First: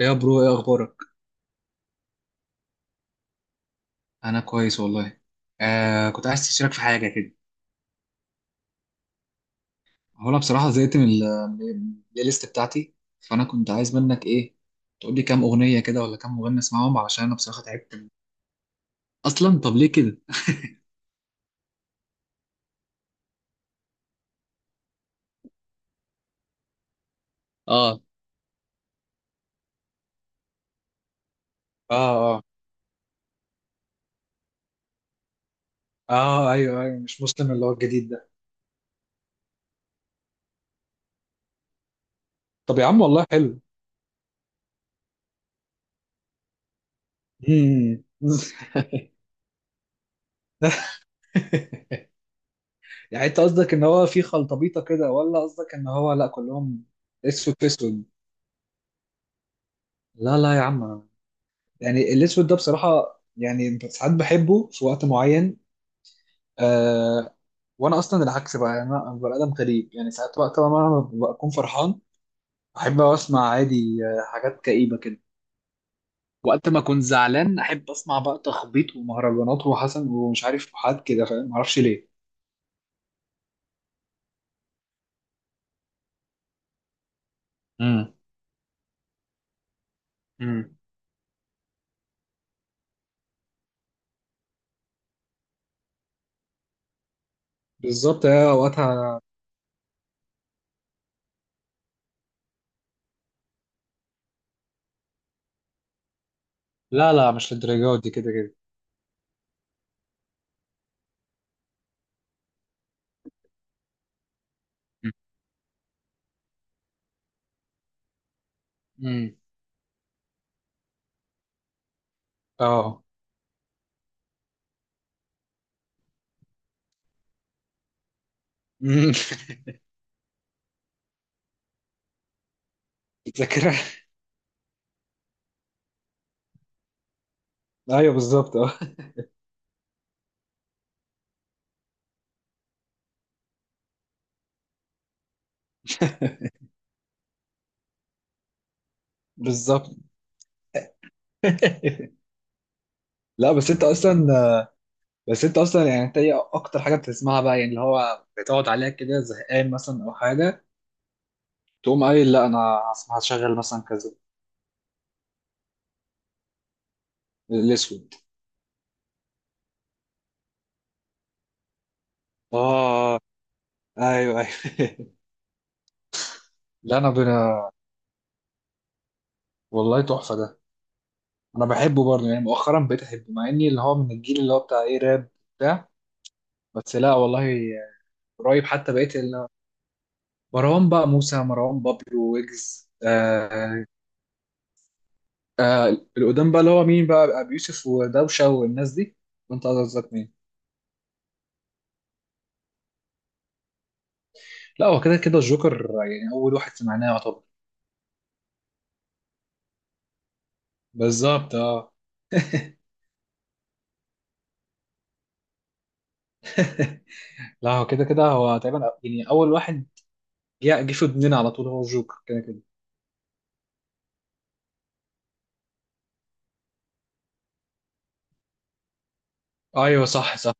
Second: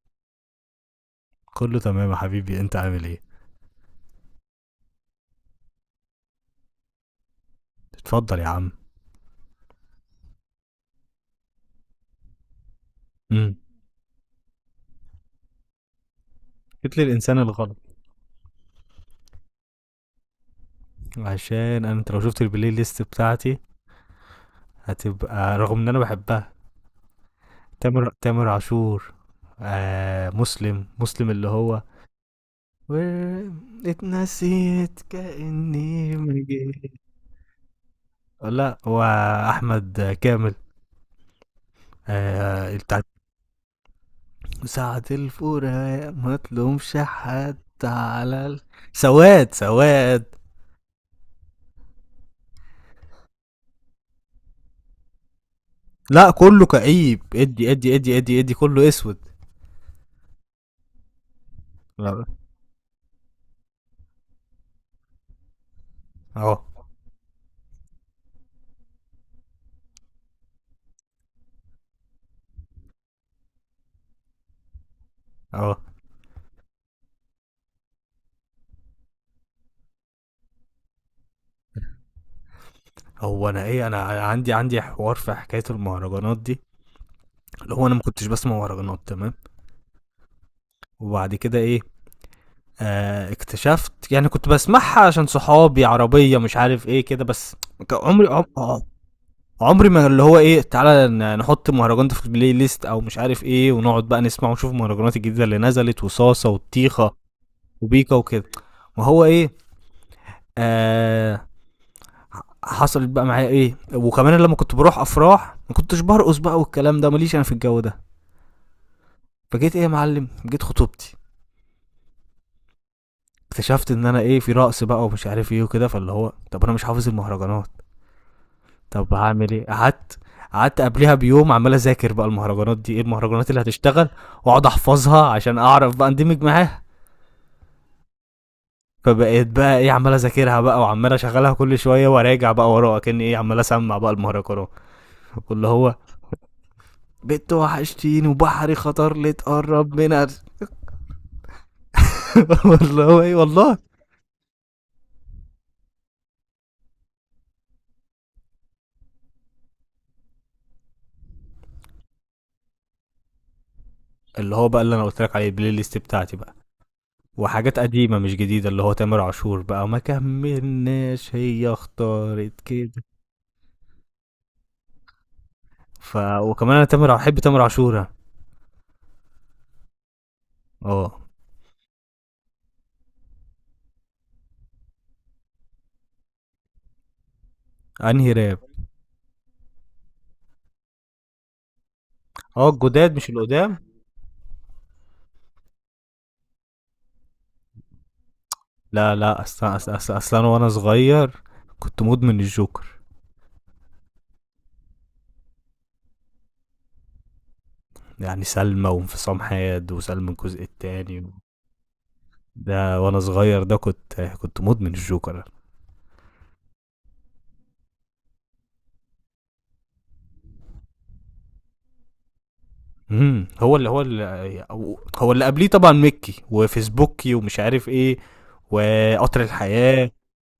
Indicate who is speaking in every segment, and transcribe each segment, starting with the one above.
Speaker 1: يا برو، ايه اخبارك؟
Speaker 2: كله تمام يا حبيبي، انت عامل ايه؟
Speaker 1: انا كويس والله. آه، كنت عايز تشارك في حاجه كده.
Speaker 2: اتفضل يا عم.
Speaker 1: هو انا بصراحه زهقت من البلاي ليست بتاعتي، فانا
Speaker 2: امم.
Speaker 1: كنت عايز منك ايه، تقول لي كام اغنيه كده ولا كام مغني
Speaker 2: جيت
Speaker 1: اسمعهم، علشان انا
Speaker 2: للانسان
Speaker 1: بصراحه
Speaker 2: الغلط.
Speaker 1: تعبت. اصلا طب ليه كده؟
Speaker 2: عشان انا، انت لو شفت البلاي ليست بتاعتي هتبقى رغم ان انا بحبها.
Speaker 1: اه،
Speaker 2: تامر عاشور. مسلم اللي هو
Speaker 1: اه، اه،
Speaker 2: و... اتنسيت كأني ما
Speaker 1: اه، ايوه،
Speaker 2: جيت.
Speaker 1: ايوه، مش مسلم اللي هو الجديد ده؟
Speaker 2: لا، هو احمد كامل.
Speaker 1: طب يا عم،
Speaker 2: بتاع
Speaker 1: والله حلو.
Speaker 2: ساعة الفراق ما تلومش حد.
Speaker 1: مم.
Speaker 2: على ال... سواد سواد.
Speaker 1: يعني انت قصدك ان هو في خلطبيطه كده، ولا قصدك ان هو لا
Speaker 2: لا، كله
Speaker 1: كلهم
Speaker 2: كئيب،
Speaker 1: اسود في
Speaker 2: ادي ادي
Speaker 1: اسود؟
Speaker 2: ادي ادي ادي، كله اسود.
Speaker 1: لا، لا يا عم، يعني
Speaker 2: لا،
Speaker 1: الاسود ده بصراحه يعني ساعات بحبه في وقت معين.
Speaker 2: اهو
Speaker 1: آه. وانا اصلا العكس بقى، يعني انا بني ادم غريب، يعني ساعات وقت ما انا بكون فرحان احب اسمع عادي حاجات كئيبه كده.
Speaker 2: اهو.
Speaker 1: وقت ما اكون زعلان احب اسمع بقى تخبيط ومهرجانات وحسن ومش عارف حاجات كده، فاهم؟ معرفش ليه.
Speaker 2: هو انا ايه، انا عندي حوار في حكايه المهرجانات دي، اللي هو انا ما
Speaker 1: امم
Speaker 2: كنتش بسمع مهرجانات تمام.
Speaker 1: امم
Speaker 2: وبعد كده ايه، اكتشفت يعني كنت بسمعها عشان صحابي، عربيه مش عارف ايه كده بس. ك-
Speaker 1: بالظبط،
Speaker 2: عمري عم...
Speaker 1: هي
Speaker 2: آه،
Speaker 1: وقتها.
Speaker 2: عمري ما اللي هو ايه تعالى نحط مهرجان ده في البلاي ليست او مش عارف ايه، ونقعد بقى نسمع ونشوف المهرجانات الجديده اللي نزلت، وصاصه وطيخه
Speaker 1: لا، لا، مش للدرجه دي
Speaker 2: وبيكا
Speaker 1: كده
Speaker 2: وكده.
Speaker 1: كده.
Speaker 2: ما هو ايه، آه حصلت بقى معايا ايه، وكمان لما كنت بروح افراح ما كنتش برقص بقى، والكلام ده ماليش انا في الجو ده.
Speaker 1: امم
Speaker 2: فجيت ايه يا معلم، جيت خطوبتي،
Speaker 1: اه.
Speaker 2: اكتشفت ان انا ايه، في رقص بقى ومش عارف ايه وكده، فاللي هو طب انا مش حافظ المهرجانات.
Speaker 1: مم.
Speaker 2: طب هعمل ايه؟ قعدت، قعدت قبلها بيوم عمال اذاكر بقى المهرجانات دي، ايه المهرجانات اللي
Speaker 1: فاكرها.
Speaker 2: هتشتغل، واقعد احفظها عشان اعرف بقى اندمج معاها.
Speaker 1: ايوه، بالظبط، اه.
Speaker 2: فبقيت بقى ايه، عمال اذاكرها بقى وعمال اشغلها كل شويه وراجع بقى وراها، كان ايه عمال اسمع بقى المهرجانات، واللي هو بنت وحشتيني وبحري خطر لي
Speaker 1: بالظبط.
Speaker 2: تقرب من أر- والله ايه
Speaker 1: لا بس
Speaker 2: والله.
Speaker 1: انت اصلا بس انت اصلا يعني انت ايه اكتر حاجه بتسمعها بقى يعني اللي هو بتقعد عليها كده زهقان مثلا او حاجه تقوم قايل لا انا هسمع- هشغل مثلا كذا
Speaker 2: اللي هو بقى اللي انا قلت لك عليه البلاي ليست بتاعتي بقى، وحاجات
Speaker 1: الاسود
Speaker 2: قديمه مش جديده، اللي هو تامر عاشور بقى، ما كملناش، هي اختارت كده.
Speaker 1: اه ايوه ايوه
Speaker 2: ف وكمان انا
Speaker 1: لا انا
Speaker 2: تامر، احب تامر
Speaker 1: بنا...
Speaker 2: عاشور أنا.
Speaker 1: والله تحفه ده.
Speaker 2: اه.
Speaker 1: انا بحبه برضه، يعني مؤخرا بقيت احبه، مع اني اللي هو من الجيل اللي هو بتاع ايه راب بتاع. بس لا والله،
Speaker 2: انهي راب؟
Speaker 1: قريب حتى بقيت. مروان بقى موسى، مروان بابلو،
Speaker 2: اه
Speaker 1: ويجز،
Speaker 2: الجداد مش القدام.
Speaker 1: آه، القدام بقى اللي هو مين بقى، ابو يوسف ودوشه والناس
Speaker 2: لا
Speaker 1: دي؟
Speaker 2: لا،
Speaker 1: وانت
Speaker 2: اصلا اصلا
Speaker 1: قصدك
Speaker 2: أصل
Speaker 1: مين؟
Speaker 2: أصل انا وانا صغير كنت مدمن الجوكر،
Speaker 1: لا هو كده كده الجوكر، يعني اول واحد سمعناه يعتبر.
Speaker 2: يعني سلمى وانفصام حاد وسلمى الجزء التاني،
Speaker 1: بالظبط، اه.
Speaker 2: ده وانا صغير ده كنت مدمن الجوكر.
Speaker 1: لا هو كده كده، هو تقريبا يعني اول واحد جه في ودننا على طول هو الجوكر كده كده.
Speaker 2: امم هو اللي هو اللي هو اللي قبليه طبعا مكي وفيسبوكي ومش عارف ايه، وقطر
Speaker 1: ايوه،
Speaker 2: الحياة
Speaker 1: صح، صح،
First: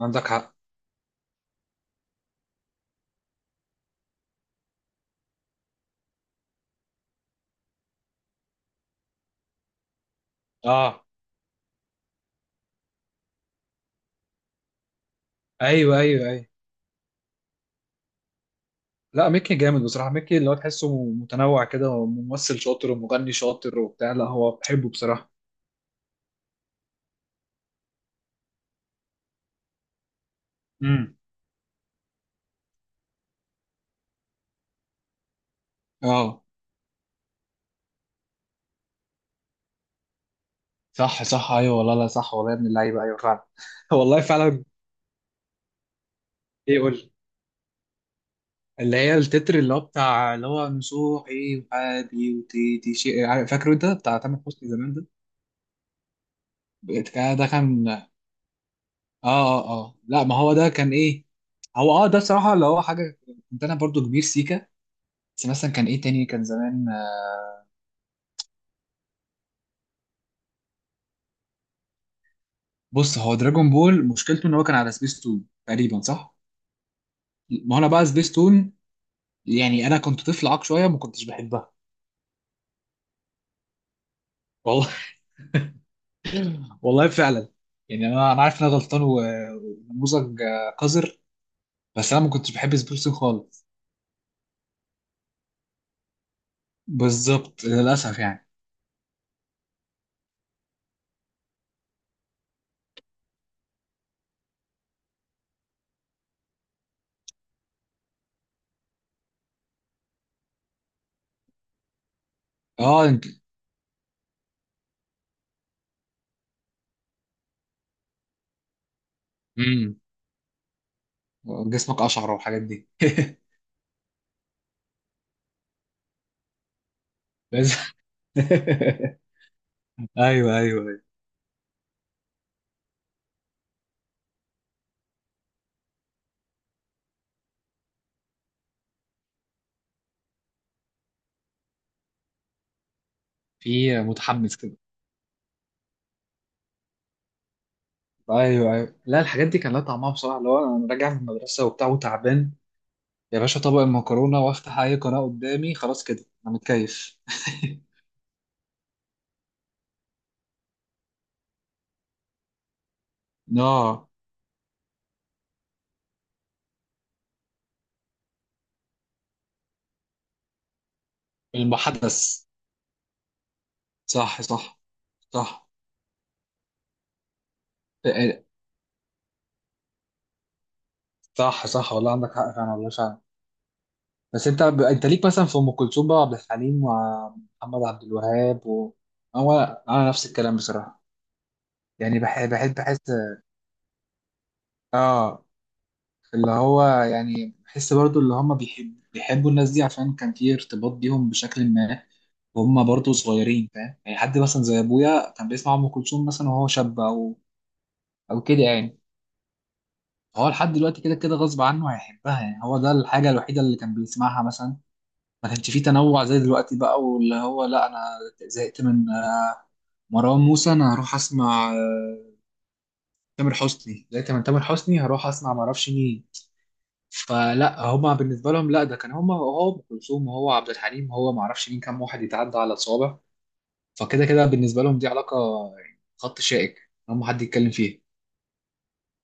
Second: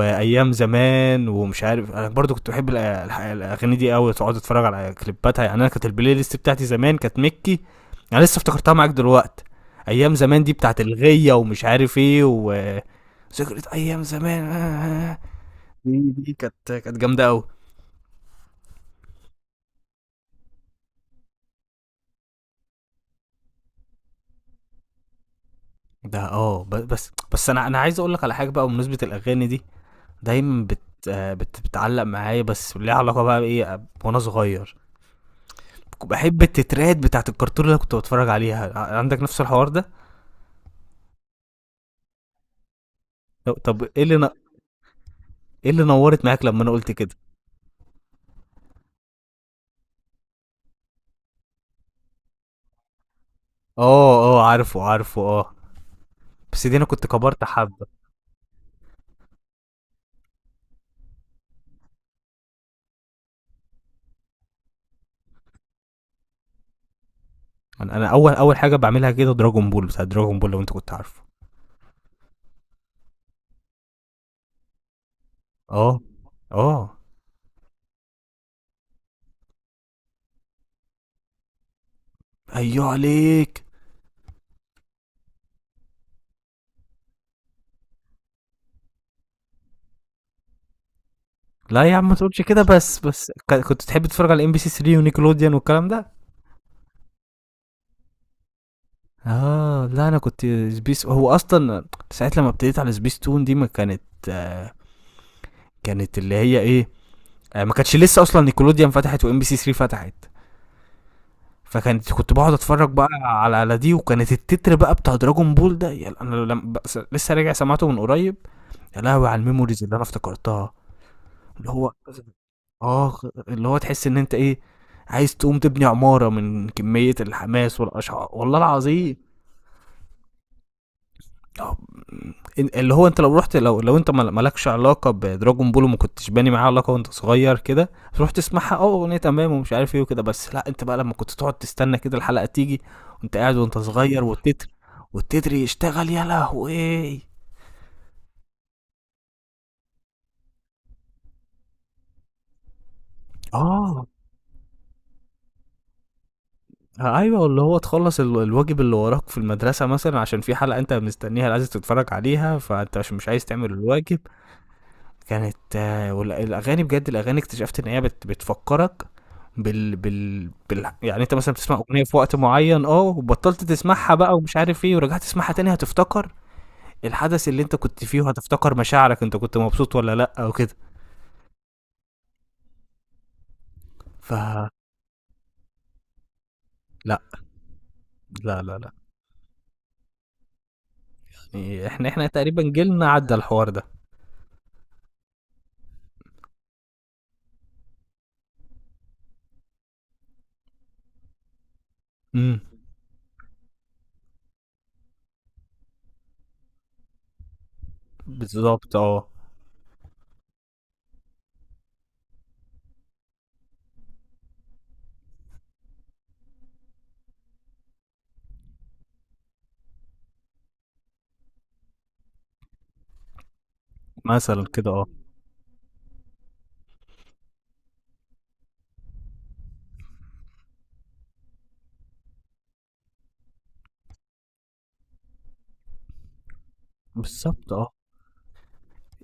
Speaker 1: عندك حق،
Speaker 2: زمان ومش عارف. انا برضو كنت بحب الاغاني دي قوي، تقعد اتفرج على كليباتها. يعني انا كانت البلاي ليست بتاعتي زمان كانت مكي، انا لسه افتكرتها معاك دلوقتي. ايام زمان دي بتاعت
Speaker 1: اه،
Speaker 2: الغية ومش عارف ايه، ذكرى ايام زمان.
Speaker 1: ايوه،
Speaker 2: دي
Speaker 1: ايوه،
Speaker 2: دي
Speaker 1: ايوه.
Speaker 2: كانت جامدة قوي.
Speaker 1: لا ميكي جامد بصراحه، ميكي اللي هو تحسه متنوع كده، هو ممثل شاطر ومغني شاطر وبتاع، لا هو بحبه بصراحه.
Speaker 2: ده اه، بس انا عايز اقول لك على حاجة بقى بمناسبة الاغاني دي، دايما بت...
Speaker 1: امم
Speaker 2: آه، بت... بتعلق معايا، بس ليها علاقة بقى بإيه، وأنا صغير. بحب
Speaker 1: اه،
Speaker 2: التترات بتاعة الكرتون اللي أنا كنت بتفرج عليها، عندك نفس الحوار ده؟
Speaker 1: صح، صح، ايوه والله، لا صح والله يا ابن اللعيبه، ايوه فعلا.
Speaker 2: طب إيه اللي
Speaker 1: والله فعلا.
Speaker 2: إيه اللي نورت معاك لما أنا
Speaker 1: ايه،
Speaker 2: قلت
Speaker 1: قول.
Speaker 2: كده؟
Speaker 1: اللي هي التتر اللي هو بتاع اللي هو نصوحي وحابي وتيتي شيء فاكره، انت بتاع
Speaker 2: آه
Speaker 1: تامر
Speaker 2: آه،
Speaker 1: حسني
Speaker 2: عارفه
Speaker 1: زمان ده؟
Speaker 2: عارفه، آه، بس دي أنا كنت كبرت
Speaker 1: ده
Speaker 2: حبة.
Speaker 1: كان اه، اه، اه، لا ما هو ده كان ايه، هو اه ده بصراحة اللي هو حاجة. كنت انا برضو كبير سيكا، بس مثلا كان ايه تاني كان زمان.
Speaker 2: أنا أول أول حاجة بعملها كده دراجون بول، بتاع دراجون بول لو أنت كنت عارفه.
Speaker 1: بص، هو دراجون بول مشكلته ان هو كان على سبيس تون
Speaker 2: آه،
Speaker 1: تقريبا، صح؟
Speaker 2: آه.
Speaker 1: ما هو انا بقى سبيس تون، يعني انا كنت طفل عاق شوية، ما كنتش بحبها.
Speaker 2: أيوه عليك.
Speaker 1: والله. والله فعلا. يعني انا عارف ان انا غلطان ونموذج قذر.
Speaker 2: لا يا عم
Speaker 1: بس
Speaker 2: ما
Speaker 1: انا ما
Speaker 2: تقولش
Speaker 1: كنتش
Speaker 2: كده.
Speaker 1: بحب
Speaker 2: بس
Speaker 1: سبورتين
Speaker 2: بس
Speaker 1: خالص.
Speaker 2: كنت تحب تتفرج على ام بي سي 3 ونيكلوديان والكلام ده.
Speaker 1: بالظبط، للاسف يعني.
Speaker 2: اه لا انا كنت سبيس، هو اصلا ساعه لما ابتديت على سبيس تون دي ما كانت، آه كانت اللي هي ايه، ما كانتش لسه اصلا نيكولوديان فتحت وام بي سي 3 فتحت. فكانت كنت بقعد اتفرج
Speaker 1: اه،
Speaker 2: بقى
Speaker 1: انت.
Speaker 2: على على دي، وكانت التتر بقى بتاع دراجون بول ده، يا انا لما لسه راجع سمعته من قريب، يا لهوي على الميموريز
Speaker 1: امم
Speaker 2: اللي انا افتكرتها. اللي هو،
Speaker 1: جسمك اشعر والحاجات دي.
Speaker 2: اه اللي هو تحس ان انت ايه، عايز تقوم تبني عمارة من كمية
Speaker 1: لازم.
Speaker 2: الحماس والاشعار، والله العظيم.
Speaker 1: ايوه، ايوه، ايوه،
Speaker 2: آه، اللي هو، انت لو رحت، لو انت مالكش علاقه بدراجون بول، وما كنتش باني معاه علاقه وانت صغير كده، تروح تسمعها اه اغنيه تمام ومش عارف ايه وكده، بس لا انت بقى لما كنت تقعد تستنى كده الحلقه تيجي، وانت قاعد وانت
Speaker 1: في
Speaker 2: صغير،
Speaker 1: متحمس
Speaker 2: والتتر،
Speaker 1: كده.
Speaker 2: والتتر يشتغل، يا لهوي.
Speaker 1: ايوه، ايوه، لا الحاجات دي كان لها طعمها بصراحه، اللي هو انا راجع من المدرسه وبتاع وتعبان. يا باشا، طبق
Speaker 2: اه
Speaker 1: المكرونه وافتح اي قناه قدامي، خلاص كده انا متكيف.
Speaker 2: ايوه، اللي هو تخلص الواجب اللي وراك في المدرسه مثلا، عشان في حلقه انت مستنيها عايز تتفرج عليها، فانت عشان مش عايز تعمل
Speaker 1: اه.
Speaker 2: الواجب، كانت آه، والاغاني بجد، الاغاني اكتشفت ان هي بتفكرك بال بال بال يعني، انت مثلا بتسمع اغنيه في وقت
Speaker 1: المحدث،
Speaker 2: معين اه، وبطلت تسمعها بقى
Speaker 1: صح،
Speaker 2: ومش
Speaker 1: صح.
Speaker 2: عارف ايه، ورجعت تسمعها
Speaker 1: صح.
Speaker 2: تاني، هتفتكر الحدث اللي انت كنت
Speaker 1: إيه،
Speaker 2: فيه،
Speaker 1: إيه،
Speaker 2: وهتفتكر مشاعرك، انت كنت مبسوط ولا لا او كده.
Speaker 1: صح، صح والله، عندك حق فعلا والله.
Speaker 2: ف
Speaker 1: بس انت انت ليك مثلا في ام كلثوم بقى وعبد الحليم
Speaker 2: لا
Speaker 1: ومحمد عبد
Speaker 2: لا
Speaker 1: الوهاب
Speaker 2: لا لا،
Speaker 1: و... هو انا نفس الكلام بصراحه.
Speaker 2: يعني احنا
Speaker 1: يعني
Speaker 2: احنا
Speaker 1: بحب
Speaker 2: تقريبا
Speaker 1: بحب
Speaker 2: جيلنا
Speaker 1: بحس.
Speaker 2: عدى الحوار ده.
Speaker 1: اه، اللي هو يعني بحس برضو اللي هم بيحبوا الناس دي عشان كان في ارتباط بيهم بشكل ما.
Speaker 2: امم،
Speaker 1: وهم برضو صغيرين، فاهم، يعني حد مثلا زي ابويا كان بيسمع ام كلثوم مثلا وهو شاب، او او كده
Speaker 2: بالظبط
Speaker 1: يعني.
Speaker 2: اه.
Speaker 1: هو لحد دلوقتي كده كده غصب عنه هيحبها، يعني هو ده الحاجه الوحيده اللي كان بيسمعها مثلا. ما كانش فيه تنوع زي دلوقتي بقى، واللي هو لا انا زهقت من مروان موسى انا هروح اسمع تامر حسني، زهقت من تامر
Speaker 2: مثلا كده
Speaker 1: حسني
Speaker 2: اه.
Speaker 1: هروح اسمع ما اعرفش مين. فلا هما بالنسبه لهم، لا ده كان هما هو ام كلثوم وهو عبد الحليم وهو ما اعرفش مين، كام واحد يتعدى على الصوابع. فكده كده بالنسبه لهم دي علاقه، يعني خط شائك هم حد يتكلم
Speaker 2: بالظبط اه.
Speaker 1: فيه.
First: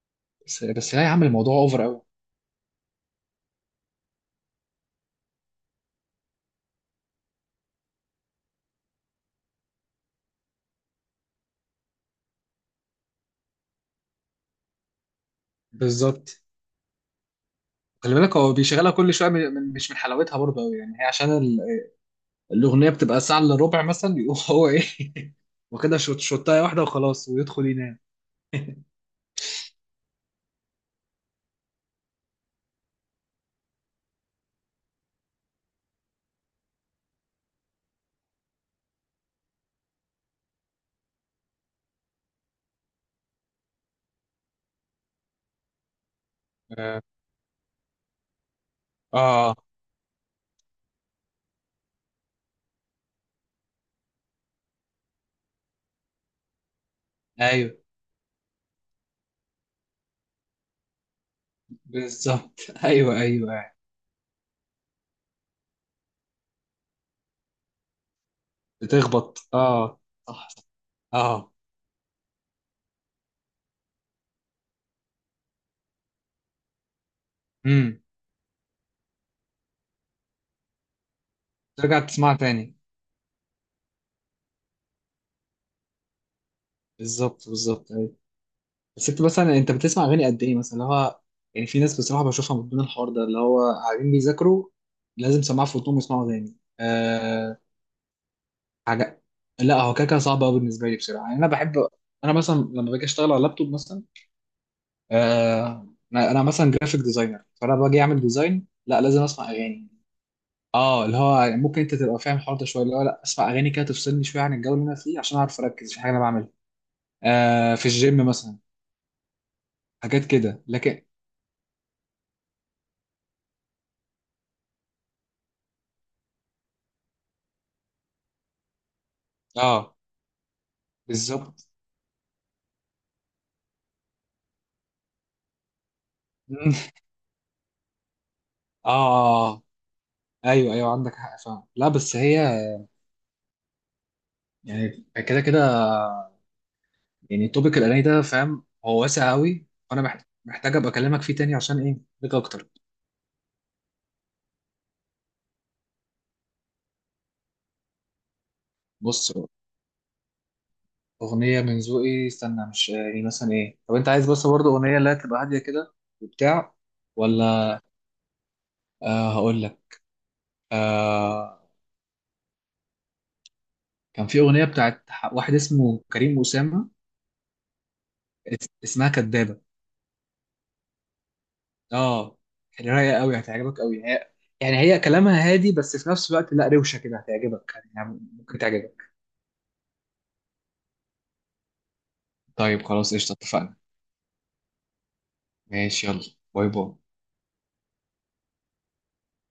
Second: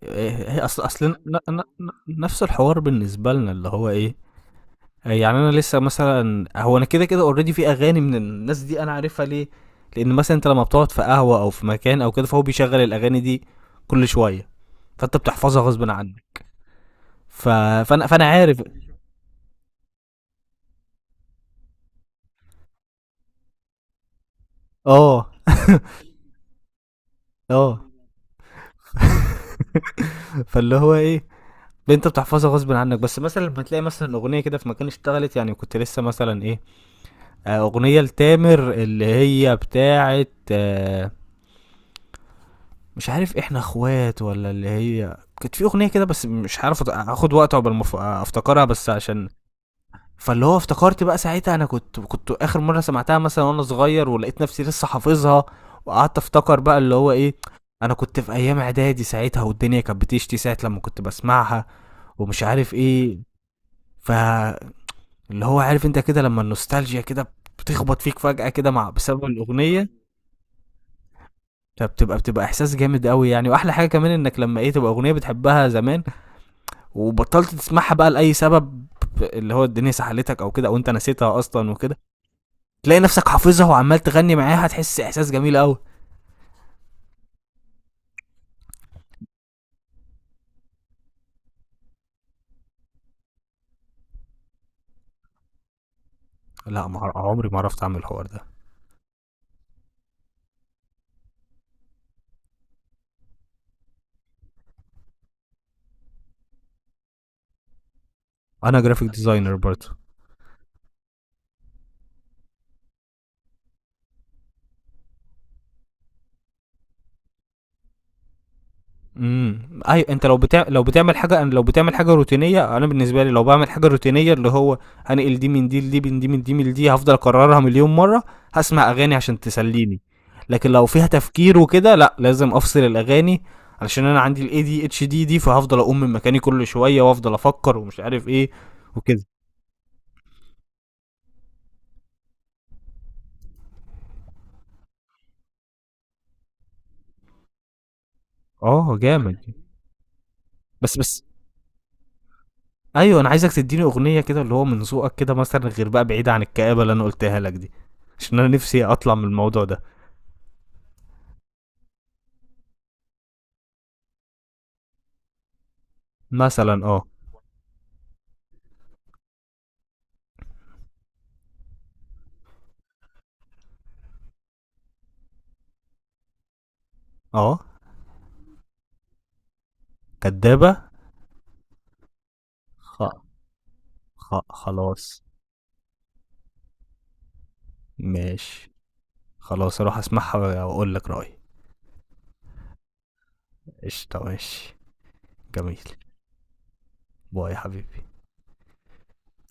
Speaker 2: إيه- هي
Speaker 1: بس،
Speaker 2: اصل،
Speaker 1: بس، لا يا عم، الموضوع اوفر قوي.
Speaker 2: نفس الحوار بالنسبه لنا، اللي هو ايه، يعني انا لسه مثلا، هو انا كده كده اوريدي في اغاني من الناس دي انا عارفها، ليه؟ لان مثلا انت لما بتقعد في قهوه او في مكان او كده، فهو بيشغل الاغاني دي كل شويه، فانت بتحفظها غصب
Speaker 1: بالظبط.
Speaker 2: عنك. ف... فانا
Speaker 1: خلي
Speaker 2: فانا
Speaker 1: بالك هو
Speaker 2: عارف.
Speaker 1: بيشغلها كل شويه، مش من حلاوتها برضه قوي يعني، هي عشان الاغنيه بتبقى ساعه الا ربع مثلا، يقوم هو ايه،
Speaker 2: اه
Speaker 1: واخدها شوت شوتايه واحده وخلاص، ويدخل
Speaker 2: اه
Speaker 1: ينام.
Speaker 2: فاللي هو ايه، انت بتحفظها غصب عنك، بس مثلا لما تلاقي مثلا اغنيه كده في مكان اشتغلت، يعني كنت لسه مثلا ايه، اغنيه لتامر اللي هي بتاعه، آه، مش عارف احنا اخوات ولا، اللي هي كانت في اغنيه كده بس مش عارف،
Speaker 1: اه.
Speaker 2: اخد وقت عقبال ما افتكرها، بس عشان
Speaker 1: آه.
Speaker 2: فاللي هو افتكرت بقى ساعتها، انا كنت، كنت اخر مره سمعتها مثلا وانا صغير، ولقيت نفسي لسه حافظها، وقعدت افتكر بقى اللي هو ايه،
Speaker 1: ايوه،
Speaker 2: انا كنت في ايام اعدادي ساعتها، والدنيا كانت بتشتي ساعه لما كنت بسمعها ومش
Speaker 1: بالظبط.
Speaker 2: عارف ايه،
Speaker 1: ايوه، ايوه، أيوة.
Speaker 2: فاللي هو عارف انت كده لما النوستالجيا كده بتخبط فيك فجأة كده، بسبب
Speaker 1: بتخبط،
Speaker 2: الأغنية،
Speaker 1: اه. صح، صح. اه.
Speaker 2: فبتبقى إحساس جامد قوي يعني، وأحلى حاجة كمان إنك لما إيه تبقى أغنية بتحبها زمان وبطلت تسمعها
Speaker 1: امم
Speaker 2: بقى لاي سبب، اللي هو الدنيا سحلتك او كده، او انت نسيتها اصلا وكده،
Speaker 1: ترجع تسمعها تاني.
Speaker 2: تلاقي نفسك حافظها وعمال تغني معاها، هتحس احساس جميل قوي.
Speaker 1: بالظبط، بالظبط، ايوه. بس انت مثلا انت بتسمع اغاني قد ايه مثلا، اللي هو يعني في ناس بصراحه بشوفها من ضمن الحوار ده، اللي هو قاعدين بيذاكروا لازم سماعه في ودنهم يسمعوا تاني
Speaker 2: لا، ما عمري ما
Speaker 1: آه
Speaker 2: عرفت اعمل الحوار ده.
Speaker 1: حاجه. لا هو كده كده صعب قوي بالنسبه لي بصراحه، يعني انا بحب. انا مثلا لما باجي اشتغل على اللابتوب مثلا، انا مثلا جرافيك ديزاينر، فانا باجي اعمل ديزاين،
Speaker 2: انا
Speaker 1: لا
Speaker 2: جرافيك
Speaker 1: لازم اسمع
Speaker 2: ديزاينر
Speaker 1: اغاني.
Speaker 2: برضه.
Speaker 1: اه، اللي هو يعني ممكن انت تبقى فاهم الحوار ده شويه، اللي هو لا اسمع اغاني كده تفصلني شويه عن الجو اللي انا فيه، عشان اعرف اركز في حاجه انا بعملها. آه، في الجيم مثلا.
Speaker 2: ايوه، انت
Speaker 1: حاجات
Speaker 2: لو
Speaker 1: كده،
Speaker 2: لو
Speaker 1: لكن.
Speaker 2: بتعمل حاجه، أنا لو بتعمل حاجه روتينيه، انا بالنسبه لي لو بعمل حاجه روتينيه، اللي هو هنقل دي من دي لدي من دي من دي من دي، هفضل اكررها مليون مره، هسمع اغاني عشان
Speaker 1: اه،
Speaker 2: تسليني. لكن لو فيها تفكير
Speaker 1: بالظبط.
Speaker 2: وكده، لا لازم افصل الاغاني، علشان انا عندي الاي دي اتش دي دي، فهفضل اقوم من مكاني كل شويه وافضل افكر ومش عارف ايه وكده.
Speaker 1: اه، ايوه، ايوه، عندك حق فعلا، لا بس هي، يعني كده كده، يعني توبيك الاغاني ده فاهم،
Speaker 2: اه
Speaker 1: هو واسع
Speaker 2: جامد.
Speaker 1: قوي، فانا محتاج ابقى
Speaker 2: بس
Speaker 1: اكلمك
Speaker 2: بس
Speaker 1: فيه تاني عشان ايه ليك اكتر.
Speaker 2: ايوه، انا عايزك تديني اغنيه كده اللي هو من ذوقك كده مثلا، غير بقى بعيده عن الكآبه اللي انا قلتها لك دي، عشان انا نفسي اطلع من
Speaker 1: بص،
Speaker 2: الموضوع ده.
Speaker 1: أغنية من ذوقي استنى، مش يعني مثلا إيه، طب أنت عايز بس برضه أغنية اللي هي تبقى هادية كده وبتاع،
Speaker 2: مثلا اه.
Speaker 1: ولا؟ آه، هقول لك. آه، كان في أغنية بتاعت واحد اسمه كريم أسامة.
Speaker 2: اه.
Speaker 1: اسمها كدابة.
Speaker 2: كدابة.
Speaker 1: آه. يعني
Speaker 2: خ...
Speaker 1: رايقة قوي، هتعجبك قوي هي. يعني هي
Speaker 2: خلاص.
Speaker 1: كلامها هادي، بس في نفس الوقت لا روشة كده، هتعجبك، يعني ممكن
Speaker 2: ماشي،
Speaker 1: تعجبك.
Speaker 2: خلاص اروح اسمعها واقول لك رأيي.
Speaker 1: طيب، خلاص، قشطة، اتفقنا.
Speaker 2: قشطة، ماشي، جميل.
Speaker 1: ماشي، يلا. باي، باي.
Speaker 2: باي يا حبيبي.